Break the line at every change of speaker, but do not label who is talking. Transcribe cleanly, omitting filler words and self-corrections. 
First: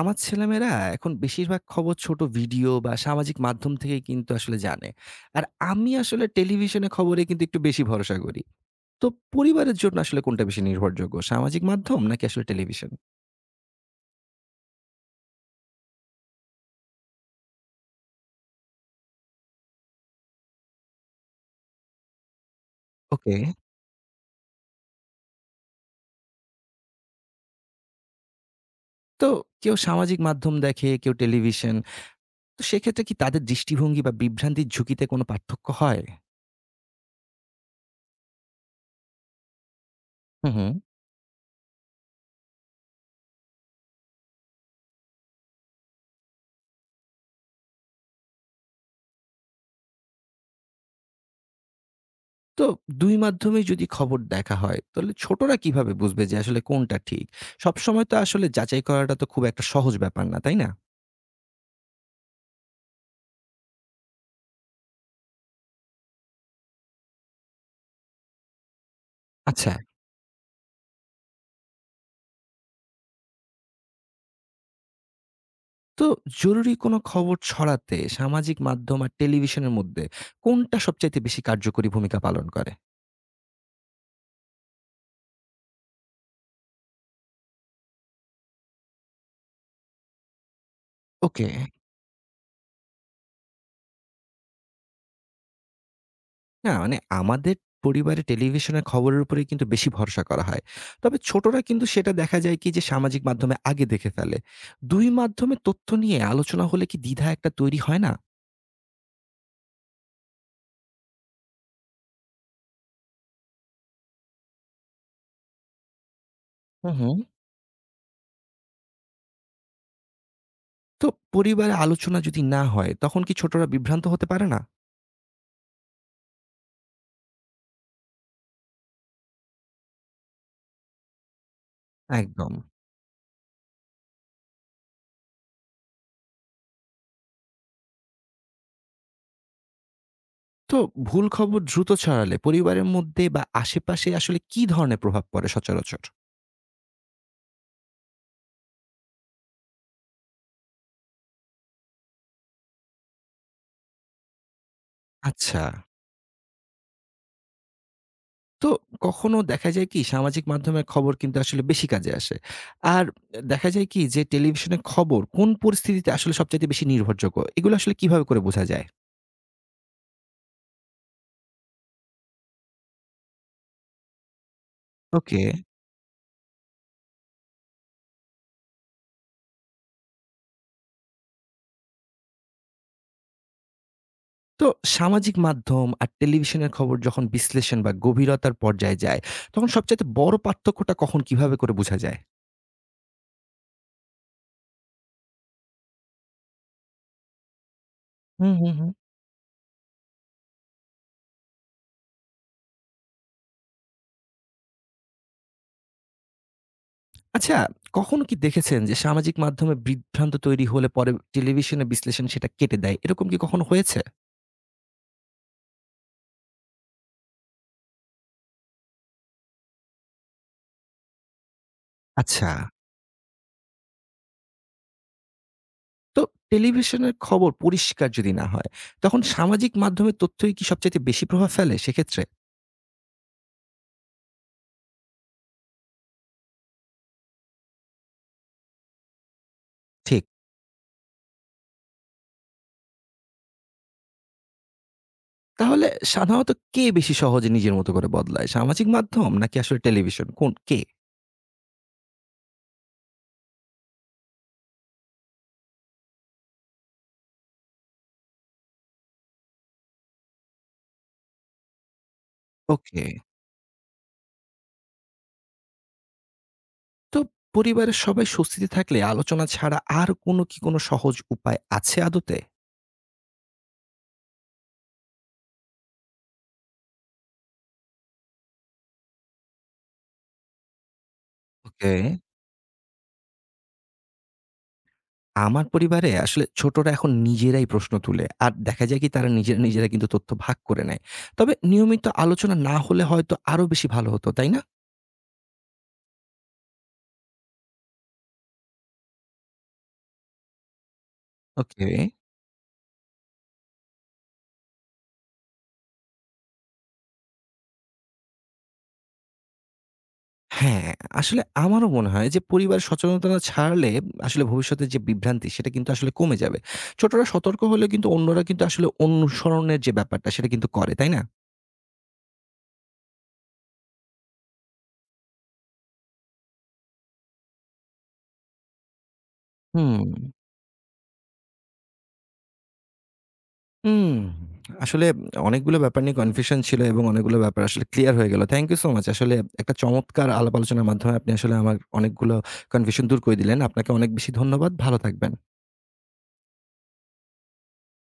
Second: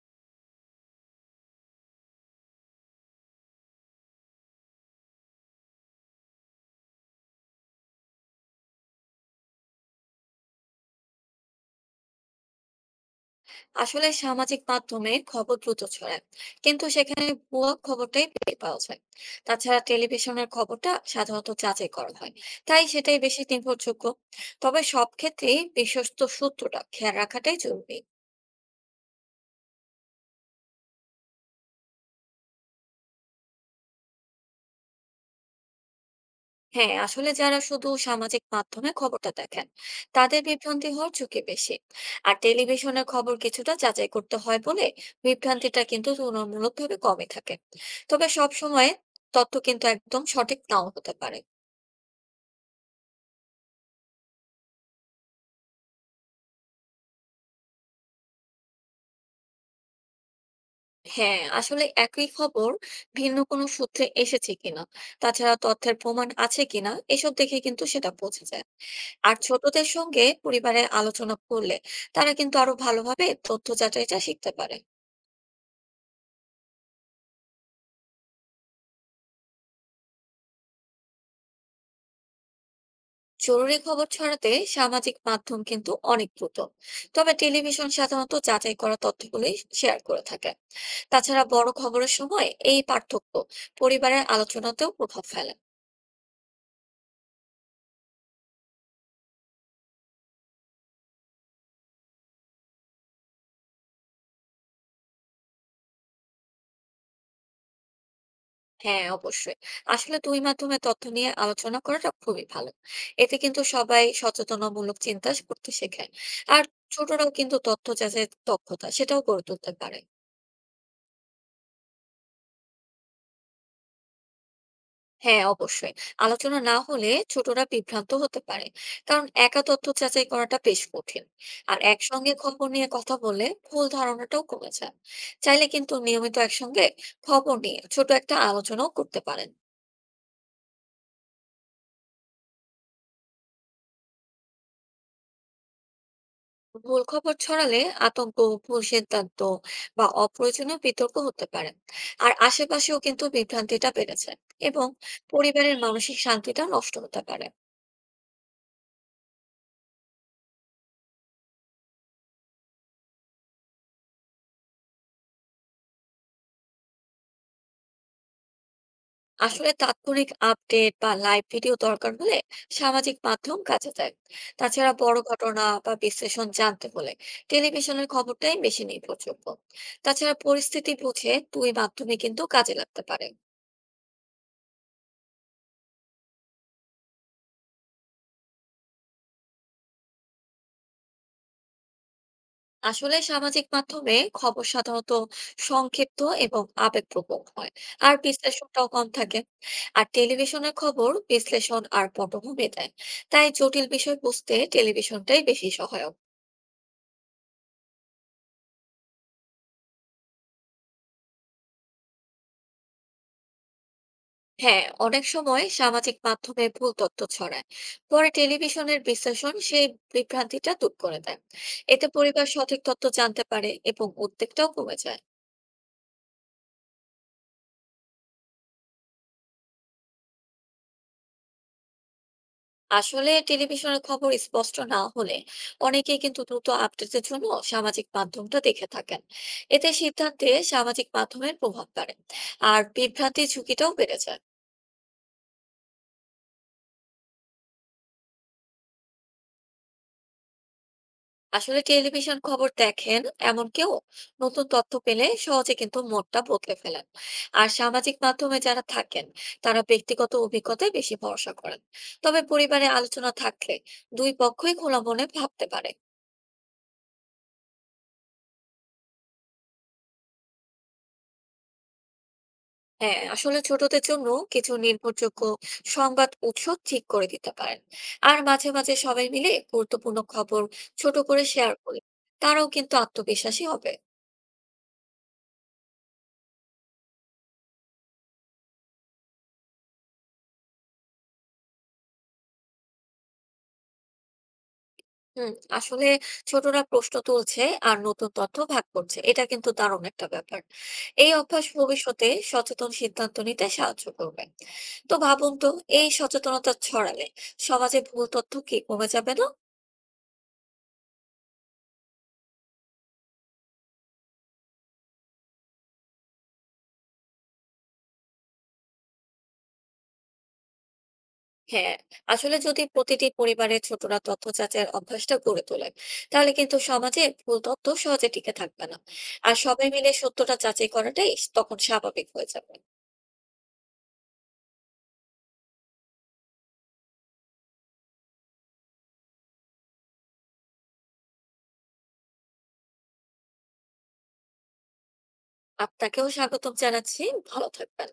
আমার ছেলেমেয়েরা এখন বেশিরভাগ খবর ছোট ভিডিও বা সামাজিক মাধ্যম থেকে কিন্তু আসলে জানে। আর আমি আসলে টেলিভিশনে খবরে কিন্তু একটু বেশি ভরসা করি। তো পরিবারের জন্য আসলে কোনটা বেশি নির্ভরযোগ্য? সামাজিক মাধ্যম নাকি আসলে টেলিভিশন?
আসলে সামাজিক মাধ্যমে খবর দ্রুত ছড়ায়, কিন্তু সেখানে ভুয়া খবরটাই বেশি পাওয়া যায়। তাছাড়া টেলিভিশনের খবরটা সাধারণত যাচাই করা হয়, তাই সেটাই
ওকে।
বেশি নির্ভরযোগ্য। তবে সব ক্ষেত্রেই বিশ্বস্ত সূত্রটা খেয়াল রাখাটাই জরুরি।
তো কেউ সামাজিক মাধ্যম দেখে, কেউ টেলিভিশন। তো সেক্ষেত্রে কি তাদের দৃষ্টিভঙ্গি বা বিভ্রান্তির ঝুঁকিতে কোনো পার্থক্য হয়?
হ্যাঁ, আসলে যারা শুধু সামাজিক মাধ্যমে খবরটা দেখেন, তাদের
হুম, হুম।
বিভ্রান্তি হওয়ার ঝুঁকি বেশি। আর টেলিভিশনের খবর কিছুটা যাচাই করতে হয় বলে বিভ্রান্তিটা কিন্তু তুলনামূলকভাবে কমই থাকে। তবে সব সময় তথ্য কিন্তু একদম সঠিক নাও হতে পারে।
তো ২ মাধ্যমেই যদি খবর দেখা হয়, তাহলে ছোটরা কিভাবে বুঝবে যে আসলে কোনটা ঠিক? সবসময় তো আসলে যাচাই করাটা তো খুব একটা সহজ ব্যাপার না, তাই না?
হ্যাঁ, আসলে একই খবর ভিন্ন কোনো সূত্রে এসেছে কিনা, তাছাড়া তথ্যের প্রমাণ আছে কিনা, এসব দেখে কিন্তু সেটা বোঝা যায়। আর
আচ্ছা।
ছোটদের সঙ্গে পরিবারে আলোচনা করলে তারা কিন্তু আরো ভালোভাবে তথ্য যাচাইটা শিখতে পারে।
তো জরুরি কোনো খবর ছড়াতে সামাজিক মাধ্যম আর টেলিভিশনের মধ্যে কোনটা সবচাইতে বেশি কার্যকরী ভূমিকা পালন করে?
জরুরি খবর ছড়াতে সামাজিক মাধ্যম কিন্তু অনেক দ্রুত, তবে টেলিভিশন সাধারণত যাচাই করা তথ্যগুলি শেয়ার করে থাকে। তাছাড়া
ওকে।
বড় খবরের সময় এই পার্থক্য পরিবারের আলোচনাতেও প্রভাব ফেলে।
না মানে আমাদের পরিবারে টেলিভিশনের খবরের উপরেই কিন্তু বেশি ভরসা করা হয়। তবে ছোটরা কিন্তু সেটা দেখা যায় কি যে সামাজিক মাধ্যমে আগে দেখে ফেলে। ২ মাধ্যমে তথ্য নিয়ে আলোচনা হলে কি দ্বিধা একটা তৈরি হয় না?
হ্যাঁ, অবশ্যই। আসলে ২ মাধ্যমে তথ্য নিয়ে আলোচনা করাটা খুবই ভালো। এতে কিন্তু সবাই সচেতনামূলক চিন্তা করতে শেখে। আর
হুম, হুম।
ছোটরাও কিন্তু তথ্য যাচাইয়ের দক্ষতা সেটাও গড়ে তুলতে পারে।
তো পরিবারে আলোচনা যদি না হয় তখন কি ছোটরা বিভ্রান্ত হতে পারে না?
হ্যাঁ, অবশ্যই। আলোচনা না হলে ছোটরা বিভ্রান্ত হতে পারে। কারণ একা তথ্য যাচাই করাটা বেশ কঠিন। আর একসঙ্গে
একদম।
খবর নিয়ে কথা বললে ভুল ধারণাটাও কমে যায়। চাইলে কিন্তু নিয়মিত একসঙ্গে খবর নিয়ে ছোট একটা আলোচনাও করতে পারেন।
তো ভুল খবর দ্রুত ছড়ালে পরিবারের মধ্যে বা আশেপাশে আসলে কি ধরনের প্রভাব পড়ে সচরাচর?
ভুল খবর ছড়ালে আতঙ্ক, ভুল সিদ্ধান্ত বা অপ্রয়োজনীয় বিতর্ক হতে পারে। আর আশেপাশেও কিন্তু বিভ্রান্তিটা বেড়েছে এবং
আচ্ছা।
পরিবারের মানসিক শান্তিটা নষ্ট হতে পারে।
তো কখনো দেখা যায় কি সামাজিক মাধ্যমের খবর কিন্তু আসলে বেশি কাজে আসে। আর দেখা যায় কি যে টেলিভিশনের খবর কোন পরিস্থিতিতে আসলে সবচাইতে বেশি নির্ভরযোগ্য? এগুলো আসলে কিভাবে করে বোঝা যায়?
আসলে তাৎক্ষণিক আপডেট বা লাইভ ভিডিও দরকার হলে সামাজিক মাধ্যম কাজে দেয়। তাছাড়া বড়
ওকে।
ঘটনা বা বিশ্লেষণ জানতে হলে টেলিভিশনের খবরটাই বেশি নির্ভরযোগ্য। তাছাড়া পরিস্থিতি বুঝে দুই মাধ্যমে কিন্তু কাজে লাগতে পারে।
তো সামাজিক মাধ্যম আর টেলিভিশনের খবর যখন বিশ্লেষণ বা গভীরতার পর্যায়ে যায়, তখন সবচাইতে বড় পার্থক্যটা কখন কিভাবে করে বোঝা যায়?
আসলে সামাজিক মাধ্যমে খবর সাধারণত সংক্ষিপ্ত এবং আবেগপ্রবণ হয়, আর
হুম, হুম,
বিশ্লেষণটাও
হুম।
কম থাকে। আর টেলিভিশনের খবর বিশ্লেষণ আর পটভূমি দেয়, তাই জটিল বিষয় বুঝতে টেলিভিশনটাই বেশি সহায়ক।
আচ্ছা, কখনো কি দেখেছেন যে সামাজিক মাধ্যমে বিভ্রান্ত তৈরি হলে পরে টেলিভিশনের বিশ্লেষণ সেটা কেটে দেয়। এরকম কি কখনো হয়েছে?
হ্যাঁ, অনেক সময় সামাজিক মাধ্যমে ভুল তথ্য ছড়ায়, পরে টেলিভিশনের বিশ্লেষণ সেই বিভ্রান্তিটা দূর করে দেয়। এতে পরিবার
আচ্ছা।
সঠিক তথ্য জানতে পারে এবং উদ্বেগটাও কমে যায়।
তো টেলিভিশনের খবর পরিষ্কার যদি না হয়, তখন সামাজিক মাধ্যমের তথ্যই কি সবচাইতে বেশি প্রভাব ফেলে সেক্ষেত্রে?
আসলে টেলিভিশনের খবর স্পষ্ট না হলে অনেকেই কিন্তু দ্রুত আপডেটের জন্য সামাজিক মাধ্যমটা দেখে থাকেন। এতে
ঠিক।
সিদ্ধান্তে সামাজিক মাধ্যমের প্রভাব পড়ে আর বিভ্রান্তির ঝুঁকিটাও বেড়ে যায়।
তাহলে সাধারণত কে বেশি সহজে নিজের মতো করে বদলায়? সামাজিক মাধ্যম নাকি আসলে টেলিভিশন? কোন কে?
আসলে টেলিভিশন খবর দেখেন এমন কেউ নতুন তথ্য পেলে সহজে কিন্তু মতটা বদলে ফেলেন। আর সামাজিক মাধ্যমে যারা থাকেন, তারা ব্যক্তিগত অভিজ্ঞতায় বেশি ভরসা করেন। তবে পরিবারে
ওকে।
আলোচনা থাকলে দুই পক্ষই খোলা মনে ভাবতে পারে।
তো পরিবারের সবাই স্বস্তিতে থাকলে আলোচনা ছাড়া আর কোনো কি কোনো সহজ উপায় আছে আদতে?
হ্যাঁ, আসলে ছোটদের জন্য কিছু নির্ভরযোগ্য সংবাদ উৎস ঠিক করে দিতে পারেন। আর মাঝে মাঝে সবাই মিলে গুরুত্বপূর্ণ খবর ছোট করে শেয়ার
ওকে।
করি, তারাও কিন্তু আত্মবিশ্বাসী হবে।
আমার পরিবারে আসলে ছোটরা এখন নিজেরাই প্রশ্ন তুলে। আর দেখা যায় কি তারা নিজেরা কিন্তু তথ্য ভাগ করে নেয়। তবে নিয়মিত আলোচনা না হলে হয়তো আরো বেশি ভালো হতো, তাই না?
হুম, আসলে ছোটরা প্রশ্ন তুলছে আর নতুন তথ্য ভাগ করছে, এটা কিন্তু দারুণ একটা ব্যাপার। এই অভ্যাস
ওকে।
ভবিষ্যতে সচেতন সিদ্ধান্ত নিতে সাহায্য করবে। তো ভাবুন তো, এই সচেতনতা ছড়ালে সমাজে ভুল তথ্য কি কমে যাবে না?
হ্যাঁ, আসলে আমারও মনে হয় যে পরিবারের সচেতনতা ছাড়লে আসলে ভবিষ্যতের যে বিভ্রান্তি সেটা কিন্তু আসলে কমে যাবে। ছোটরা সতর্ক হলে কিন্তু অন্যরা কিন্তু আসলে অনুসরণের যে ব্যাপারটা সেটা কিন্তু করে, তাই না?
হ্যাঁ, আসলে যদি প্রতিটি পরিবারের ছোটরা তথ্য যাচাইয়ের অভ্যাসটা গড়ে তোলে, তাহলে কিন্তু সমাজে ভুল তথ্য সহজে টিকে থাকবে না। আর সবাই
হুম।
মিলে সত্যটা যাচাই করাটাই তখন স্বাভাবিক হয়ে যাবে।
হুম, আসলে অনেকগুলো ব্যাপার নিয়ে কনফিউশন ছিল এবং অনেকগুলো ব্যাপার আসলে ক্লিয়ার হয়ে গেল। Thank you so much. আসলে একটা চমৎকার আলাপ আলোচনার মাধ্যমে আপনি আসলে আমার অনেকগুলো কনফিউশন দূর করে দিলেন। আপনাকে অনেক বেশি ধন্যবাদ। ভালো থাকবেন।
আপনাকেও স্বাগতম জানাচ্ছি। ভালো থাকবেন।